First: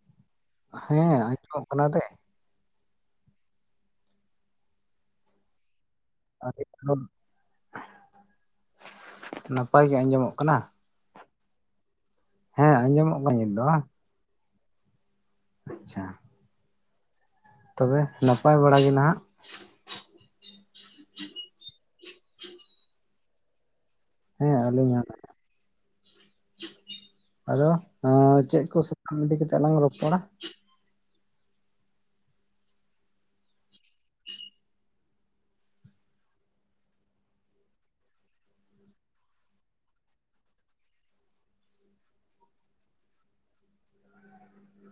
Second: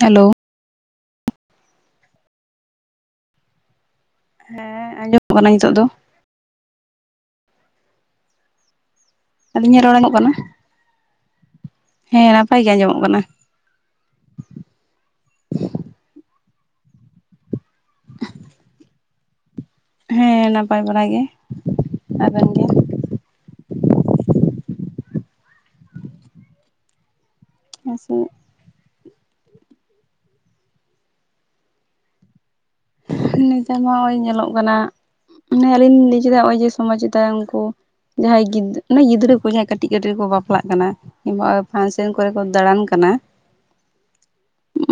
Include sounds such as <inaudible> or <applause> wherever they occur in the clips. Hello ᱦᱮᱸ ᱟᱸᱡᱚᱢᱚᱜ ᱠᱟᱱᱟ ᱛᱮ ᱦᱮᱸ ᱟᱸᱡᱚᱢᱚᱜ ᱠᱟᱱᱟ ᱱᱤᱛᱚᱜ ᱫᱚ ᱱᱟᱯᱟᱭ ᱜᱮ ᱟᱸᱡᱚᱢᱚᱜ ᱠᱟᱱᱟ ᱦᱮᱸ ᱱᱟᱯᱟᱭ ᱜᱮ ᱟᱸᱡᱚᱢᱚᱜ ᱠᱟᱱᱟ ᱫᱚ ᱟᱪᱪᱷᱟ ᱛᱚᱵᱮ ᱱᱟᱯᱟᱭ ᱵᱟᱲᱟᱜ ᱜᱮ ᱱᱟᱦᱟᱜ ᱦᱮᱸ ᱱᱟᱯᱟᱭ ᱵᱟᱲᱟ ᱜᱮ ᱟᱵᱮᱱ ᱜᱮ ᱦᱮᱸ ᱟᱹᱞᱤᱧ ᱦᱚᱸ ᱟᱫᱚ ᱦᱮᱸᱥᱮ ᱦᱮᱸ ᱪᱮᱫ ᱠᱚ ᱟᱢ ᱤᱫᱤ ᱠᱟᱛᱮᱫ ᱞᱟᱝ ᱨᱚᱯᱚᱲᱟ ᱱᱮᱛᱟᱨ ᱢᱟ ᱱᱚᱜᱼᱚᱭ ᱧᱮᱞᱚᱜ ᱠᱟᱱᱟ ᱢᱟ ᱟᱹᱞᱤᱧ ᱵᱩᱡᱮᱫᱟ ᱱᱚᱜᱼᱚᱭ ᱡᱮ ᱥᱚᱢᱟᱡᱽ ᱪᱮᱛᱟᱱ ᱨᱮ ᱩᱱᱠᱩ ᱡᱟᱦᱟᱸᱭ ᱜᱤᱫᱽ ᱜᱤᱫᱽᱨᱟᱹ ᱠᱚ ᱡᱟᱦᱟᱸ ᱠᱟᱹᱴᱤᱡ ᱠᱟᱹᱴᱤᱡ ᱨᱮᱠᱚ ᱵᱟᱯᱞᱟᱜ ᱠᱟᱱᱟ ᱟᱫᱚ ᱯᱷᱟᱱᱥᱮᱱ ᱠᱚᱨᱮ ᱠᱚ ᱫᱟᱬᱟᱱ ᱠᱟᱱᱟ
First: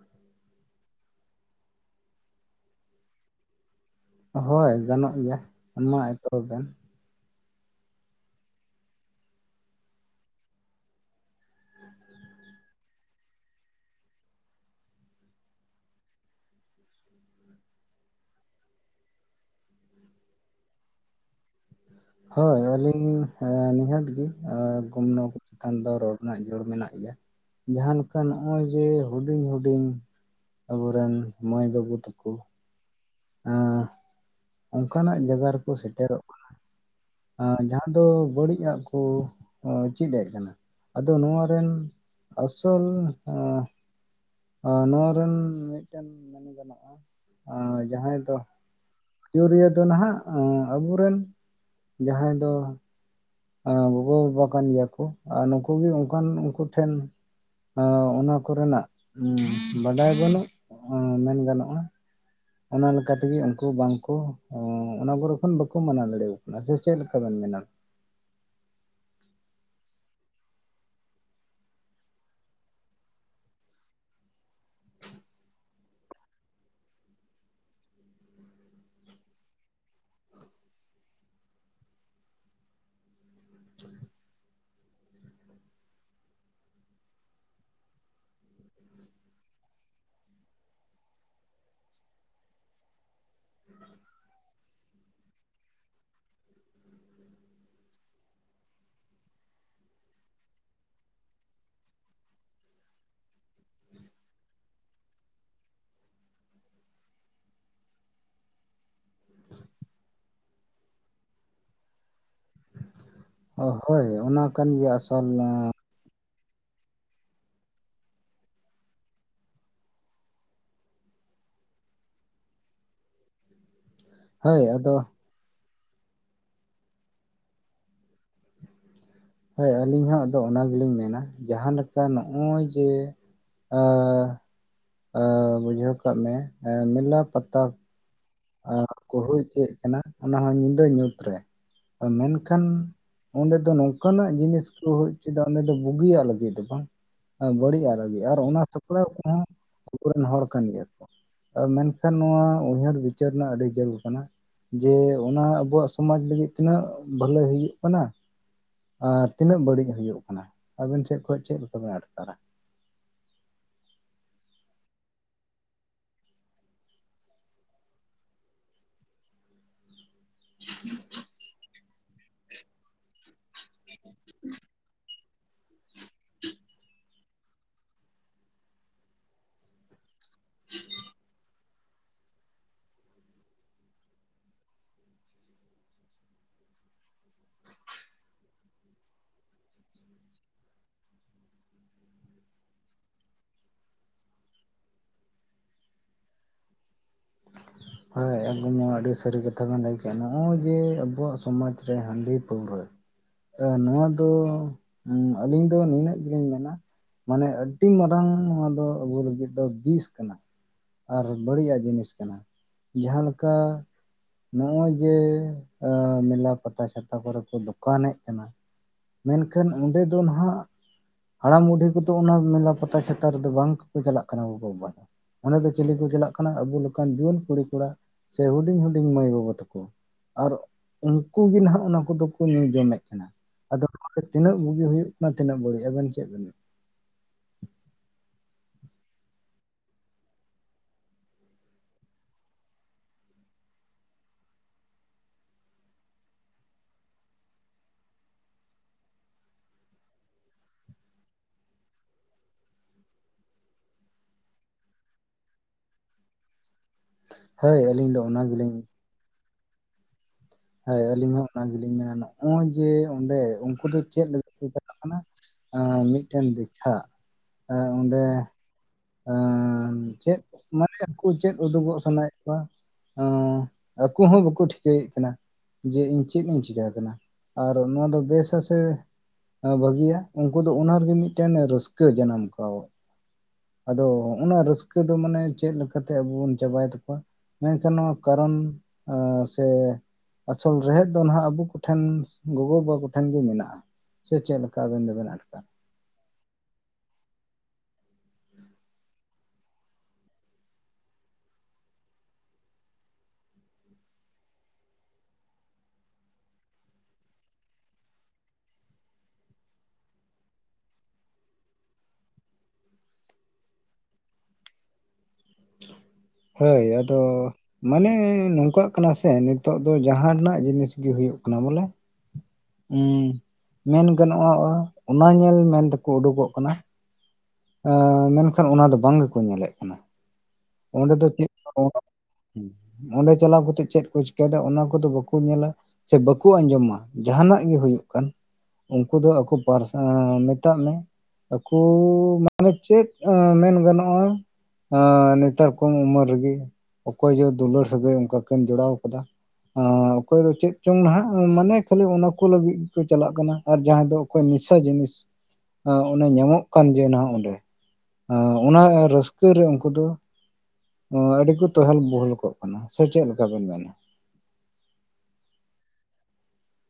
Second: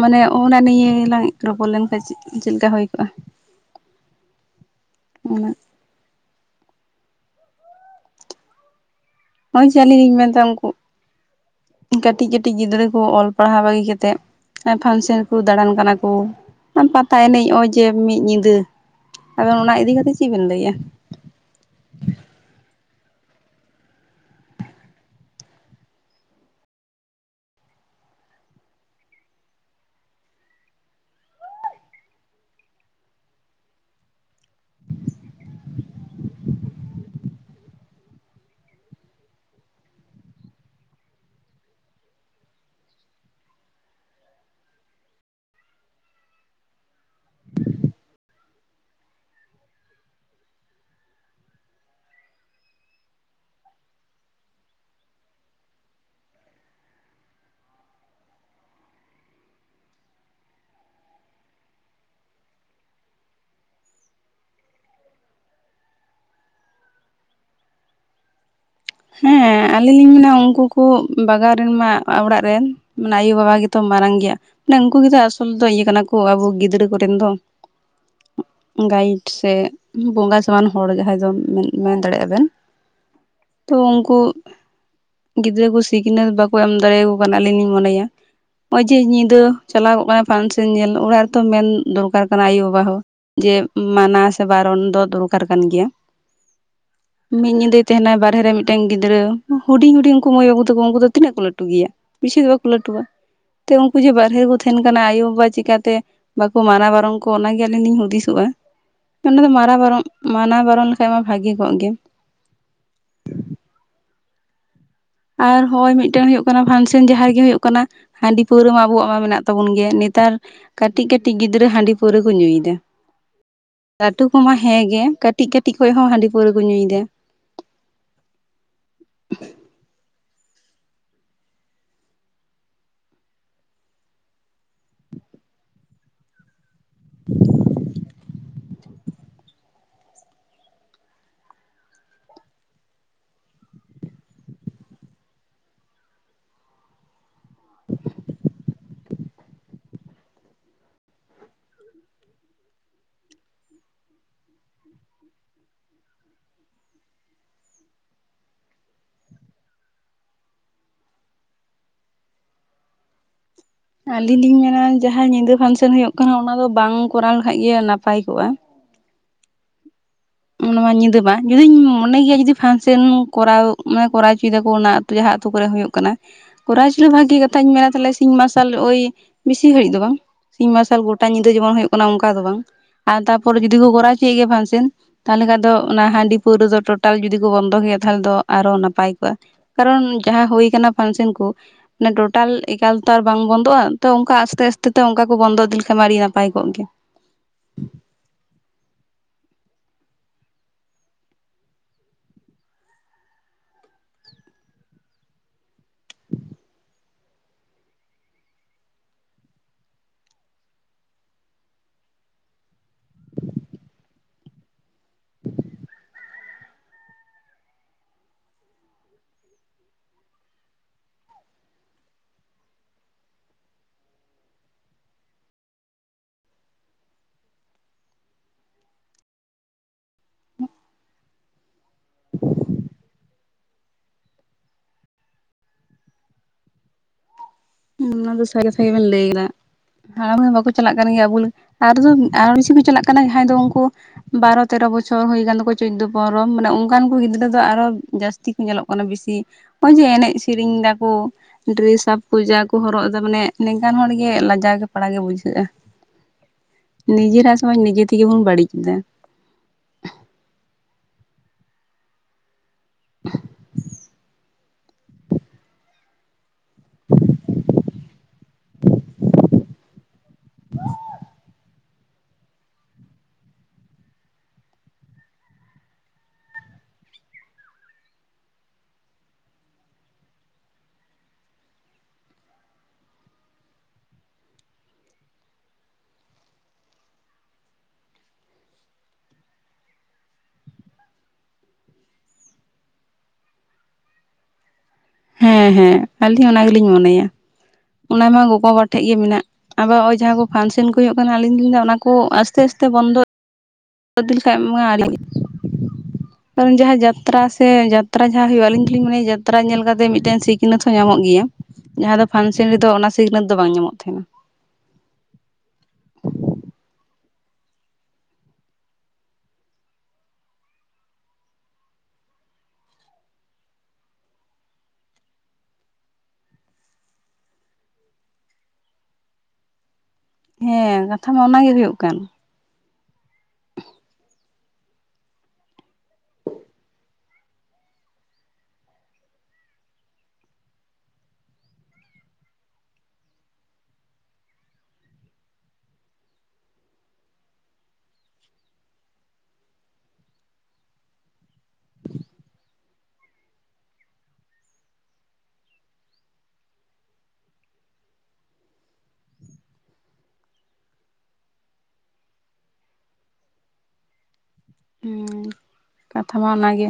ᱢᱟᱱᱮ ᱚᱱᱟ ᱱᱤᱭᱮ ᱞᱟᱝ ᱨᱚᱯᱚᱲ ᱞᱮᱱᱠᱷᱟᱱ ᱪᱮ ᱪᱮᱫ ᱞᱮᱠᱟ ᱦᱩᱭ ᱠᱚᱜ <inaudible> ᱦᱳᱭ ᱜᱟᱱᱚᱜ ᱜᱮᱭᱟ ᱢᱟ ᱮᱛᱚᱦᱚᱵ ᱵᱮᱱ ᱱᱚᱜᱼᱚᱭ ᱡᱮ ᱟᱹᱞᱤᱧ ᱞᱤᱧ ᱢᱮᱱᱫᱟ ᱩᱱᱠᱩ ᱠᱟᱹᱴᱤᱡ ᱠᱟᱹᱴᱤᱡ ᱜᱤᱫᱽᱨᱟᱹ ᱠᱚ ᱚᱞ ᱯᱟᱲᱦᱟᱣ ᱵᱟᱹᱜᱤ ᱠᱟᱛᱮᱫ ᱯᱷᱟᱱᱥᱮᱱ ᱠᱚ ᱫᱟᱬᱟᱱ ᱠᱟᱱᱟ ᱠᱚ ᱯᱟᱛᱟ ᱮᱱᱮᱡ ᱱᱚᱜᱼᱚᱭ ᱡᱮ ᱢᱤᱫ ᱧᱤᱫᱟᱹ ᱟᱫᱚ ᱚᱱᱟ ᱤᱫᱤ ᱠᱟᱛᱮ ᱪᱮᱫ ᱵᱮᱱ ᱞᱟᱹᱭᱮᱜᱼᱟ ᱦᱳᱭ ᱟᱹᱞᱤᱧ ᱱᱤᱦᱟᱹᱛ ᱜᱮ ᱮᱸᱻ ᱜᱚᱢᱱᱚ ᱠᱷᱟᱱ ᱫᱚ ᱨᱚᱲ ᱨᱮᱱᱟᱜ ᱡᱟᱹᱲ ᱢᱮᱱᱟᱜ ᱜᱮᱭᱟ ᱡᱟᱦᱟᱸ ᱞᱮᱠᱟ ᱱᱚᱜᱼᱚᱭ ᱡᱮ ᱦᱩᱰᱤᱧ ᱦᱩᱰᱤᱧ ᱟᱵᱩᱨᱮᱱ ᱢᱟᱹᱭ ᱵᱟᱹᱵᱩ ᱛᱟᱠᱚ ᱮᱸᱻ ᱚᱱᱠᱟᱱᱟᱜ ᱡᱟᱜᱟ ᱨᱮᱠᱚ ᱥᱮᱴᱮᱨᱚᱜ ᱠᱟᱱᱟ ᱮᱸᱻ ᱡᱟᱦᱟᱸ ᱫᱚ ᱵᱟᱹᱲᱤᱡ ᱟᱜ ᱠᱚ ᱪᱮᱫ ᱮᱫ ᱠᱟᱱᱟ ᱟᱫᱚ ᱱᱚᱣᱟ ᱨᱮᱱ ᱟᱥᱚᱞ ᱦᱚᱸᱻ ᱦᱮᱸ ᱱᱚᱣᱟ ᱨᱮᱱ ᱢᱤᱫᱴᱮᱱ ᱢᱮᱱ ᱜᱟᱱᱚᱜᱼᱟ ᱡᱟᱦᱟᱸᱭ ᱫᱚ ᱤᱭᱩᱨᱤᱭᱟᱹ ᱫᱚ ᱱᱟᱦᱟᱜ ᱟᱵᱚᱨᱮᱱ ᱡᱟᱦᱟᱸᱭ ᱫᱚ ᱮᱸᱻ ᱜᱚᱜᱚ ᱵᱟᱵᱟ ᱠᱟᱱ ᱜᱮᱭᱟ ᱠᱚ ᱟᱨ ᱱᱩᱠᱩᱜ ᱜᱮ ᱚᱱᱠᱟᱱ ᱩᱱᱠᱩ ᱴᱷᱮᱱ ᱦᱮᱸ ᱚᱱᱟ ᱠᱚᱨᱮᱱᱟᱜ ᱵᱟᱰᱟᱭ ᱵᱟᱹᱱᱩᱜ ᱢᱮᱱ ᱜᱟᱱᱚᱜᱼᱟ ᱚᱱᱟ ᱞᱮᱠᱟ ᱛᱮᱜᱮ ᱩᱱᱠᱩ ᱵᱟᱝᱠᱚ ᱚᱱᱟ ᱠᱚᱨᱮ ᱠᱷᱚᱱ ᱵᱟᱠᱚ ᱢᱟᱱᱟᱣ ᱫᱟᱲᱮᱭᱟ ᱠᱟᱱᱟ ᱥᱮ ᱪᱮᱫ ᱞᱮᱠᱟᱵᱮᱱ ᱢᱮᱱᱟ ᱦᱮᱸ ᱟᱹᱞᱤᱧ ᱞᱤᱧ ᱢᱮᱱᱟ ᱩᱝᱠᱩ ᱠᱚ ᱵᱟᱜᱟᱣ ᱨᱮᱱ ᱢᱟ ᱚᱲᱟᱜ ᱨᱮᱱ ᱢᱟᱱᱮ ᱟᱭᱳ ᱵᱟᱵᱟ ᱜᱮᱛᱚ ᱢᱟᱨᱟᱝ ᱜᱮᱭᱟ ᱵᱟᱝ ᱩᱱᱠᱩ ᱜᱮᱛᱚ ᱟᱥᱚᱞ ᱫᱚ ᱤᱭᱟᱹ ᱠᱟᱱᱟ ᱠᱚ ᱟᱵᱚ ᱜᱤᱫᱽᱨᱟᱹ ᱠᱚᱨᱮᱱ ᱫᱚ ᱜᱟᱭᱤᱰ ᱥᱮ ᱵᱚᱸᱜᱟ ᱥᱚᱢᱟᱱ ᱦᱚᱲ ᱡᱟᱦᱟᱸᱭ ᱫᱚ ᱢᱮᱱ ᱫᱟᱲᱮᱭᱟᱜᱼᱟ ᱵᱮᱱ ᱛᱚ ᱩᱱᱠᱩ ᱜᱤᱫᱽᱨᱟᱹ ᱠᱚ ᱥᱤᱠᱷᱱᱟᱹᱛ ᱵᱟᱠᱚ ᱮᱢ ᱫᱟᱲᱮᱭᱟᱠᱚ ᱠᱟᱱᱟ ᱟᱹᱞᱤᱧ ᱞᱤᱧ ᱢᱚᱱᱮᱭᱟ ᱱᱚᱜ ᱚᱭ ᱡᱮ ᱧᱤᱫᱟᱹ ᱪᱟᱞᱟᱣ ᱠᱚ ᱠᱟᱱᱟᱭ ᱯᱷᱟᱱᱥᱮᱱ ᱧᱮᱞ ᱚᱲᱟᱜ ᱨᱮᱛᱚ ᱢᱮᱱ ᱫᱚᱨᱠᱟᱨ ᱠᱟᱱᱟ ᱟᱭᱳ ᱵᱟᱵᱟ ᱦᱚᱸ ᱡᱮ ᱢᱟᱱᱟ ᱥᱮ ᱵᱟᱨᱚᱱ ᱫᱚ ᱫᱚᱨᱠᱟᱨ ᱠᱟᱱ ᱜᱮᱭᱟ ᱢᱤᱫ ᱧᱤᱫᱟᱹᱭ ᱛᱟᱦᱮᱱᱟᱭ ᱵᱟᱨ ᱮ ᱨᱮ ᱢᱤᱫᱴᱟᱝ ᱜᱤᱫᱽᱨᱟᱹᱦᱚᱰᱤᱝ ᱦᱚᱰᱤᱝ ᱢᱟᱹᱭ ᱵᱟᱹᱵᱩ ᱛᱟᱠᱚ ᱩᱱᱠᱩ ᱫᱚ ᱛᱤᱱᱟᱹᱜ ᱠᱚ ᱞᱟᱹᱴᱩ ᱜᱮᱭᱟ ᱵᱤᱥᱤ ᱫᱚ ᱵᱟᱠᱚ ᱞᱟᱹᱴᱩᱣᱟ ᱩᱱᱠᱩ ᱡᱮ ᱵᱟᱨᱦᱮ ᱠᱚ ᱛᱟᱦᱮᱱ ᱠᱟᱱᱟ ᱟᱭᱳ ᱵᱟᱵᱟ ᱪᱤᱠᱟᱛᱮ ᱵᱟᱠᱚ ᱢᱟᱱᱟ ᱵᱟᱨᱚᱱ ᱠᱚᱣᱟ ᱚᱱᱟᱜᱮ ᱟᱹᱞᱤᱧ ᱞᱤᱧ ᱦᱩᱫᱤᱥᱚᱜᱼᱟ ᱚᱱᱟ ᱫᱚ ᱢᱟᱨᱟ ᱵᱟᱨᱚ ᱢᱟᱱᱟ ᱵᱟᱨᱚᱱ ᱞᱮᱠᱷᱟᱡ ᱢᱟ ᱵᱷᱟᱹᱜᱤ ᱠᱚᱜ ᱜᱮ ᱚ ᱦᱳᱭ ᱚᱱᱟ ᱠᱟᱱ ᱜᱮᱭ ᱟᱥ ᱟᱨ ᱦᱚᱭ ᱢᱤᱫᱴᱮᱜ ᱦᱩᱭᱩᱜ ᱚᱱᱟ ᱯᱷᱟᱱᱥᱮᱱ ᱡᱟᱦᱟᱸ ᱨᱮᱜᱮ ᱦᱩᱭᱩᱜ ᱠᱟᱱᱟ ᱦᱟᱺᱰᱤ ᱯᱟᱹᱣᱨᱟᱹ ᱢᱟ ᱟᱵᱚᱣᱟᱜ ᱢᱟ ᱢᱮᱱᱟᱜ ᱛᱟᱵᱚᱱ ᱜᱮᱭᱟ ᱱᱮᱛᱟᱨ ᱠᱟᱹᱴᱤᱡ ᱠᱟᱹᱴᱤᱡ ᱜᱤᱫᱽᱨᱟᱹ ᱦᱟᱺᱰᱤ ᱯᱟᱹᱣᱨᱟᱹ ᱠᱚ ᱧᱩᱭᱮᱫᱟ ᱞᱟᱹᱴᱩ ᱠᱚᱢᱟ ᱦᱳᱭ ᱦᱮᱸ ᱟᱫᱚ ᱜᱮ ᱠᱟᱹᱴᱤᱡ ᱠᱟᱹᱴᱤᱡ ᱠᱩᱪ ᱦᱚᱸ ᱦᱟᱺᱰᱤ ᱯᱟᱹᱣᱨᱟᱹ ᱠᱚ ᱧᱩᱭᱮᱫᱟ ᱦᱳᱭ ᱟᱹᱞᱤᱧ ᱦᱚᱸ ᱟᱫᱜ ᱚᱱᱟ ᱜᱮᱞᱤᱧ ᱢᱮᱱᱟ ᱡᱟᱦᱟᱸ ᱞᱮᱠᱟ ᱱᱚᱜᱼᱚᱭ ᱡᱮ ᱮᱸᱻ ᱵᱩᱡᱷᱟᱹᱣ ᱠᱟᱜ ᱢᱮ ᱢᱮᱞᱟ ᱯᱟᱛᱟ ᱠᱚ ᱦᱩᱭᱪᱮᱫ ᱠᱟᱱᱟ ᱚᱱᱟᱦᱚᱸ ᱧᱤᱫᱟᱹ ᱧᱩᱛᱨᱮ ᱢᱮᱱᱠᱷᱟᱱ ᱚᱸᱰᱮ ᱫᱚ ᱱᱚᱝᱠᱟᱱᱟᱜ ᱡᱤᱱᱤᱥ ᱠᱚ ᱦᱩᱭ ᱦᱚᱪᱚᱭᱫᱟ ᱚᱸᱰᱮ ᱫᱚ ᱵᱩᱜᱤᱭᱟᱜ ᱞᱟᱹᱜᱤᱫ ᱫᱚ ᱵᱟᱝ ᱵᱟᱹᱲᱤᱡᱼᱟᱜ ᱞᱟᱹᱜᱤᱫ ᱟᱨ ᱚᱱᱟ ᱥᱟᱯᱲᱟᱣ ᱠᱚᱦᱚᱸ ᱟᱵᱚᱨᱮᱱ ᱦᱚᱲ ᱠᱟᱱ ᱜᱮᱭᱟ ᱠᱚ ᱟᱨ ᱢᱮᱱᱠᱷᱟᱱ ᱱᱚᱣᱟ ᱩᱭᱦᱟᱹᱨ ᱵᱤᱪᱟᱹᱨ ᱨᱮᱱᱟᱜ ᱟᱹᱰᱤ ᱡᱟᱹᱨᱩᱲ ᱠᱟᱱᱟ ᱡᱮ ᱚᱱᱟ ᱟᱵᱩᱣᱟᱜ ᱥᱚᱢᱟᱡᱽ ᱞᱟᱹᱜᱤᱫ ᱛᱤᱱᱟᱹᱜ ᱵᱷᱟᱹᱞᱟᱹᱭ ᱦᱩᱭᱩᱜ ᱠᱟᱱᱟ ᱟᱨ ᱛᱤᱱᱟᱹᱜ ᱵᱟᱹᱲᱤᱡ ᱦᱩᱭᱩᱜ ᱠᱟᱱᱟ ᱟᱵᱮᱱ ᱥᱮᱡ ᱠᱷᱚᱡ ᱪᱮᱫ ᱞᱮᱠᱟ ᱵᱮᱱ ᱟᱴᱠᱟᱨᱟ ᱟᱞᱤᱧ ᱞᱤᱧ ᱢᱮᱱᱟ ᱡᱟᱦᱟᱸ ᱧᱤᱫᱟᱹ ᱯᱷᱟᱱ ᱥᱮᱱ ᱦᱩᱭᱩᱜ ᱠᱟᱱᱟ ᱚᱱᱟ ᱫᱚ ᱵᱟᱝ ᱠᱚᱨᱟᱣ ᱞᱮᱠᱷᱟᱱ ᱜᱮ ᱱᱟᱯᱟᱭ ᱠᱚᱜᱼᱟ ᱧᱤᱫᱟᱹ ᱵᱟᱝ ᱡᱩᱫᱤᱧ ᱢᱚᱱᱮᱭ ᱜᱮᱭᱟ ᱡᱩᱫᱤ ᱯᱷᱟᱱ ᱥᱮᱱ ᱠᱚᱨᱟᱣ ᱢᱟᱱᱮ ᱠᱚᱨᱟᱣ ᱦᱚᱪᱚᱭ ᱫᱟᱠᱚ ᱚᱱᱟ ᱡᱟᱦᱟᱸ ᱟᱛᱩ ᱠᱚᱨᱮ ᱦᱩᱭᱩᱜ ᱠᱟᱱᱟ ᱠᱚᱨᱟᱣ ᱪᱩ ᱵᱷᱟᱹᱜᱤ ᱠᱟᱛᱷᱟᱧ ᱢᱮᱱᱟ ᱛᱟᱦᱞᱮ ᱥᱤᱧ ᱢᱟᱨᱥᱟᱞ ᱚᱭ ᱵᱤᱥᱤ ᱜᱷᱟᱹᱲᱤᱡ ᱫᱚ ᱵᱟᱝ ᱥᱤᱧ ᱢᱟᱨᱥᱟᱞ ᱜᱚᱴᱟ ᱧᱤᱫᱟᱹ ᱡᱮᱢᱚᱱ ᱦᱩᱭᱩᱜ ᱠᱟᱱᱟ ᱚᱱᱠᱟ ᱫᱚ ᱵᱟᱝ ᱟᱨ ᱛᱟᱨᱯᱚᱨᱮ ᱡᱩᱫᱤ ᱠᱚ ᱠᱚᱨᱟᱣ ᱚᱪᱚᱭᱮᱫ ᱜᱮᱭᱟ ᱯᱷᱟᱱᱥᱮᱱ ᱛᱟᱦᱚᱞᱮ ᱠᱷᱟᱱ ᱫᱚ ᱚᱱᱟ ᱦᱟᱺᱰᱤ ᱯᱟᱹᱣᱨᱟᱹ ᱫᱚ ᱴᱳᱴᱟᱞ ᱡᱩᱫᱤ ᱠᱚ ᱵᱚᱱᱫᱚ ᱠᱮᱭᱟ ᱛᱟᱦᱚᱞᱮ ᱫᱚ ᱟᱨᱚ ᱦᱚᱸ ᱱᱟᱯᱟᱭ ᱠᱚᱜᱼᱟ ᱠᱟᱨᱚᱱ ᱡᱟᱦᱟᱸ ᱦᱩᱭ ᱠᱟᱱᱟ ᱯᱷᱟᱱᱥᱮᱱ ᱠᱩ ᱢᱟᱱᱮ ᱴᱚᱴᱟᱞ ᱮᱠᱟᱞ ᱛᱚ ᱟᱨ ᱵᱟᱝ ᱵᱚᱱ ᱫᱚᱜᱼᱟ ᱛᱚ ᱚᱱᱠᱟ ᱟᱥᱛᱮ ᱟᱥᱛᱮ ᱛᱮ ᱚᱱᱠᱟ ᱠᱚ ᱵᱚᱱᱫᱚ ᱤᱫᱤ ᱞᱮᱠᱷᱟᱱ ᱢᱟ ᱟᱹᱰᱤ ᱱᱟᱯᱟᱭ ᱠᱚᱜ ᱜᱮᱭᱟ ᱦᱚᱭ ᱟᱵᱮᱱ ᱢᱟ ᱟᱹᱰᱤ ᱥᱟᱹᱨᱤ ᱠᱟᱛᱷᱟ ᱵᱤᱱ ᱞᱟᱹᱭ ᱠᱮᱫ ᱱᱚᱜᱼᱚᱭ ᱡᱮ ᱟᱵᱚᱣᱟᱜ ᱥᱚᱢᱟᱡᱽ ᱨᱮ ᱦᱟᱺᱰᱤ ᱯᱟᱹᱣᱨᱟᱹ ᱱᱚᱣᱟ ᱫᱚ ᱟᱹᱞᱤᱧ ᱫᱚ ᱱᱤᱱᱟᱹᱜ ᱜᱮᱞᱤᱧ ᱢᱮᱱᱟ ᱢᱟᱱᱮ ᱟᱹᱰᱤ ᱢᱟᱨᱟᱝ ᱱᱚᱣᱟ ᱫᱚ ᱟᱵᱚ ᱞᱟᱹᱜᱤᱫ ᱫᱚ ᱵᱤᱥ ᱠᱟᱱᱟ ᱟᱨ ᱵᱟᱹᱲᱤᱡ ᱟᱜ ᱡᱤᱱᱤᱥ ᱠᱟᱱᱟ ᱡᱟᱦᱟᱸ ᱞᱮᱠᱟ ᱱᱚᱜ ᱚᱭ ᱡᱮ ᱢᱮᱞᱟ ᱯᱟᱛᱟ ᱪᱷᱟᱛᱟ ᱠᱚᱨᱮ ᱠᱚ ᱫᱚᱠᱟᱱᱮᱜ ᱠᱟᱱᱟ ᱢᱮᱱ ᱠᱷᱟᱱ ᱚᱸᱰᱮ ᱫᱚ ᱱᱟᱦᱟᱜ ᱦᱟᱲᱟᱢ ᱵᱩᱰᱷᱤ ᱠᱚᱫᱚ ᱚᱱᱟ ᱢᱮᱞᱟ ᱯᱟᱛᱟ ᱪᱷᱟᱛᱟ ᱨᱮᱫᱚ ᱵᱟᱝᱠᱚ ᱪᱟᱞᱟᱜ ᱠᱟᱱᱟ ᱜᱚᱜᱚᱼᱵᱟᱵᱟ ᱚᱸᱰᱮ ᱫᱚ ᱪᱤᱞᱤ ᱠᱚ ᱪᱟᱞᱟᱜ ᱠᱟᱱᱟ ᱟᱵᱚ ᱞᱮᱠᱟᱱ ᱡᱩᱣᱟᱹᱱ ᱠᱩᱲᱤ ᱥᱮ ᱦᱩᱰᱤᱧ ᱦᱩᱰᱤᱧ ᱢᱟᱹᱭ ᱵᱟᱹᱵᱩ ᱛᱟᱠᱚ ᱟᱨ ᱩᱱᱠᱩ ᱜᱮ ᱱᱟᱦᱟᱸᱜ ᱚᱱᱟ ᱩᱱᱠᱩ ᱫᱚᱠᱚ ᱧᱩ ᱡᱚᱢᱮᱫ ᱠᱟᱱᱟ ᱟᱫᱚ ᱛᱤᱱᱟᱹᱜ ᱵᱩᱜᱤ ᱦᱩᱭᱩᱜ ᱠᱟᱱᱟ ᱛᱤᱱᱟᱹᱜ ᱵᱟᱹᱲᱤᱡ ᱟᱵᱮᱱ ᱪᱮᱫ ᱵᱮᱱ ᱚᱱᱟ ᱫᱚ ᱥᱟ. ᱨᱤ ᱥᱟ. ᱨᱤ ᱵᱮᱱ ᱞᱟᱹᱭ ᱠᱮᱫᱟ ᱦᱟᱲᱟᱢ ᱫᱚ ᱵᱟᱠᱚ ᱪᱟᱞᱟᱜ ᱠᱟᱱ ᱜᱮᱭᱟ ᱟᱵᱚ ᱟᱨᱫᱚ ᱟᱨ ᱵᱤᱥᱤ ᱠᱚ ᱪᱟᱞᱟᱜ ᱠᱟᱱᱟ ᱡᱟᱦᱟᱸᱭ ᱫᱚ ᱩᱱᱠᱩ ᱵᱟᱨᱚ ᱛᱮᱨᱚ ᱵᱚᱪᱷᱚᱨ ᱦᱩᱭ ᱟᱠᱟᱱ ᱛᱟᱠᱚᱣᱟ ᱪᱳᱪᱫᱳ ᱯᱚᱱᱨᱚ ᱢᱟᱱᱮ ᱚᱱᱠᱟᱱ ᱠᱚ ᱜᱤᱫᱽᱨᱟᱹ ᱫᱚ ᱟᱨᱚ ᱡᱟᱹᱥᱛᱤ ᱛᱤ ᱠᱚ ᱧᱮᱞᱚᱜ ᱠᱟᱱᱟ ᱵᱤᱥᱤ ᱱᱚᱜ ᱚᱭ ᱡᱮ ᱮᱱᱮᱡ ᱥᱮᱨᱮᱧ ᱫᱟᱠᱚ ᱰᱨᱮᱥ ᱟᱯ ᱡᱟ ᱠᱩ ᱦᱚᱨᱚᱜ ᱫᱟ ᱢᱟᱱᱮ ᱱᱮᱝᱠᱟᱱ ᱦᱚᱲ ᱜᱮ ᱞᱟᱡᱟᱣ ᱜᱮ ᱯᱟᱲᱟᱜ ᱜᱮ ᱵᱩᱡᱷᱟᱹᱣᱜᱼᱟ ᱱᱤᱡᱮᱨᱟᱜ ᱥᱚᱢᱟᱡᱽ ᱦᱳᱭ ᱱᱤᱡᱮ ᱟᱹᱞᱤᱧ ᱫᱚ ᱛᱮᱜᱮ ᱚᱱᱟ ᱵᱚᱱ ᱵᱟᱹᱲᱤᱡ ᱜᱮᱞᱤᱧ ᱫᱟ ᱦᱳᱭ ᱟᱹᱞᱤᱧ ᱦᱚᱸ ᱚᱱᱟ ᱜᱮᱞᱤᱧ ᱢᱮᱱᱟ ᱱᱚᱜᱼᱚᱭ ᱡᱮ ᱚᱸᱰᱮ ᱩᱱᱠᱩ ᱫᱚ ᱪᱮᱫ ᱞᱮᱠᱟ ᱠᱚ ᱪᱟᱞᱟᱜ ᱠᱟᱱᱟ ᱢᱤᱫ ᱴᱷᱮᱱ ᱫᱤᱠᱷᱟᱜ ᱦᱮᱸ ᱚᱸᱰᱮ ᱪᱮᱫ ᱢᱟᱱᱮ ᱩᱱᱠᱩ ᱪᱮᱫ ᱩᱫᱩᱜᱚᱜ ᱥᱟᱱᱟᱭᱮᱫ ᱠᱚᱣᱟ ᱟᱠᱚ ᱦᱚᱸ ᱵᱟᱠᱚ ᱴᱷᱤᱠᱟᱹᱭᱮᱫ ᱠᱟᱱᱟ ᱡᱮ ᱤᱧ ᱪᱮᱫ ᱤᱧ ᱪᱤᱠᱟᱹ ᱟᱠᱟᱱᱟ ᱟᱨ ᱱᱚᱣᱟ ᱫᱚ ᱵᱮᱥ ᱟᱥᱮ ᱵᱷᱟᱹᱜᱤᱭᱟ ᱩᱱᱠᱩ ᱫᱚ ᱚᱱᱟ ᱨᱮᱜᱮ ᱢᱤᱫᱴᱮᱱ ᱨᱟᱹᱥᱠᱟᱹ ᱡᱟᱱᱟᱢ ᱟᱠᱟᱣᱟᱫ ᱟᱫᱚ ᱨᱟᱹᱥᱠᱟᱹ ᱫᱚ ᱢᱟᱱᱮ ᱪᱮᱫ ᱞᱮᱠᱟᱛᱮ ᱟᱵᱚ ᱵᱚᱱ ᱪᱟᱵᱟᱭ ᱛᱟᱠᱚᱣᱟ ᱢᱮᱱᱠᱷᱟᱱ ᱱᱚᱣᱟ ᱠᱟᱨᱚᱱ ᱥᱮ ᱟᱥᱚᱞ ᱨᱮᱦᱮᱫ ᱫᱚ ᱱᱟᱦᱟᱸᱜ ᱟᱵᱚ ᱠᱚᱴᱷᱮᱱ ᱜᱚᱜᱚ ᱵᱟᱵᱟ ᱠᱚᱴᱷᱮᱱ ᱜᱮ ᱢᱮᱱᱟᱜᱼᱟ ᱥᱮ ᱪᱮᱫ ᱞᱮᱠᱟ ᱟᱵᱮᱱ ᱫᱚ ᱵᱮᱱ ᱦᱮᱸ ᱦᱮᱸ ᱟᱹᱞᱤᱧ ᱚᱱᱟ ᱜᱮᱞᱤᱧ ᱢᱚᱱᱮᱭᱟ ᱚᱱᱟ ᱢᱟ ᱜᱚᱜᱚ ᱵᱟᱵᱟ ᱴᱷᱮᱡ ᱜᱮ ᱢᱮᱱᱟᱜ ᱟᱵᱟᱨ ᱱᱚᱜᱼᱚᱭ ᱡᱟᱦᱟᱸ ᱠᱚ ᱯᱷᱟᱱᱥᱮᱱ ᱠᱚ ᱦᱩᱭᱩᱜ ᱠᱟᱱᱟ ᱟᱞᱤᱧ ᱫᱚᱞᱤᱧ ᱢᱮᱱᱮᱫᱟ ᱚᱱᱟ ᱠᱚ ᱟᱥᱛᱮ ᱟᱥᱛᱮ ᱵᱚᱱᱫᱚ ᱤᱫᱤ ᱞᱮᱠᱷᱟᱱ ᱢᱟ ᱟᱰᱤ ᱵᱮᱥ ᱱᱚᱜᱼᱚᱭ ᱡᱟᱦᱟᱸ ᱡᱟᱛᱨᱟ ᱥᱮ ᱡᱟᱛᱨᱟ ᱡᱟᱦᱟᱸ ᱦᱩᱭᱩᱜᱼᱟ ᱟᱞᱤᱧ ᱫᱚᱞᱤᱧ ᱢᱚᱱᱮᱭᱟ ᱡᱟᱛᱨᱟ ᱧᱮᱞ ᱠᱟᱛᱮ ᱛᱮ ᱢᱤᱫᱴᱮᱱ ᱥᱤᱠᱷᱱᱟᱹᱛ ᱦᱚᱸ ᱧᱟᱢᱚᱜ ᱜᱮᱭᱟ ᱡᱟᱦᱟᱸ ᱫᱚ ᱯᱷᱟᱱᱥᱮᱱ ᱨᱮᱫᱚ ᱚᱱᱟ ᱥᱤᱠᱷᱱᱟᱹᱛ ᱫᱚ ᱵᱟᱝ ᱧᱟᱢᱚᱜ ᱛᱟᱦᱮᱸᱱᱟ ᱦᱳᱭ ᱟᱫᱚ ᱢᱟᱱᱮ ᱱᱚᱝᱠᱟᱜ ᱠᱟᱱᱟ ᱥᱮ ᱱᱤᱛᱚᱜ ᱫᱚ ᱡᱟᱦᱟᱸᱱᱟᱜ ᱡᱤᱱᱤᱥᱜᱤ ᱦᱩᱭᱩᱜ ᱠᱟᱱᱟ ᱵᱚᱞᱮ ᱩ ᱢᱮᱱ ᱜᱟᱱᱚᱜᱼᱟ ᱚᱱᱟ ᱧᱮᱞ ᱢᱮᱱ ᱛᱮᱠᱚ ᱩᱰᱩᱠᱚᱜ ᱠᱟᱱᱟ ᱮ ᱢᱮᱱᱠᱷᱟᱱ ᱚᱱᱟ ᱫᱚ ᱵᱟᱝ ᱜᱮᱠᱚ ᱧᱮᱞᱮᱫ ᱠᱟᱱᱟ ᱦᱮᱸ ᱚᱸᱰᱮ ᱫᱚ ᱠᱟᱛᱷᱟ ᱢᱟ ᱪᱮᱫ ᱚᱱᱟᱜᱮ ᱦᱩᱭᱩᱜ ᱠᱟᱱ ᱚᱸᱰᱮ ᱪᱟᱞᱟᱣ ᱠᱟᱛᱮᱜ ᱪᱮᱫ ᱠᱚ ᱪᱤᱠᱟᱹᱭ ᱮᱫᱟ ᱚᱱᱟ ᱠᱚᱫᱚ ᱵᱟᱠᱚ ᱧᱮᱞᱟ ᱥᱮ ᱵᱟᱠᱚ ᱟᱸᱡᱚᱢᱟ ᱡᱟᱦᱱᱟᱜ ᱜᱮ ᱦᱩᱭᱩᱜ ᱠᱟᱱ ᱩᱱᱠᱩ ᱫᱚ ᱟᱠᱚ ᱯᱟᱨ ᱢᱮᱛᱟᱜ ᱢᱮ ᱟᱠᱚ ᱢᱟᱱᱮ ᱪᱮᱫ ᱢᱮᱱ ᱜᱟᱱᱚᱜᱼᱟ ᱱᱮᱛᱟᱨ ᱠᱚᱢ ᱩᱢᱮᱨ ᱨᱮᱜᱮ ᱚᱠᱚᱭ ᱫᱚ ᱫᱩᱞᱟᱹᱲ ᱥᱟᱹᱜᱟᱹᱭ ᱚᱱᱠᱟ ᱠᱤᱱ ᱡᱚᱲᱟᱣ ᱟᱠᱟᱫᱟ ᱟᱸ ᱚᱠᱚᱭ ᱫᱚ ᱪᱮᱫ ᱪᱚᱝ ᱱᱟᱦᱟᱜ ᱢᱟᱱᱮ ᱠᱷᱟᱹᱞᱤ ᱚᱱᱟ ᱠᱚ ᱞᱟᱹᱜᱤᱫ ᱜᱮ ᱪᱟᱞᱟᱜ ᱠᱟᱱᱟ᱾ ᱟᱨ ᱡᱟᱦᱟᱸ ᱫᱚ ᱚᱠᱚᱭ ᱱᱤᱥᱟᱹ ᱡᱤᱱᱤᱥ ᱚᱱᱮ ᱧᱟᱢᱚᱜ ᱠᱟᱱ ᱡᱮ ᱱᱟᱦᱟᱜ ᱚᱸᱰᱮ <unintelligible> ᱚᱱᱟ ᱨᱟᱹᱥᱠᱟᱹ ᱨᱮ ᱩᱱᱠᱩ ᱫᱚ᱾ ᱟᱹᱰᱤ ᱠᱚ ᱛᱳᱦᱮᱞ ᱵᱚᱦᱮᱞ ᱠᱚᱜ ᱠᱟᱱᱟ ᱥᱮ ᱪᱮᱫ ᱞᱮᱠᱟᱵᱮᱱ ᱢᱮᱱᱟ᱾ ᱦᱮᱸ ᱠᱟᱛᱷᱟ ᱢᱟ ᱚᱱᱟᱜᱮ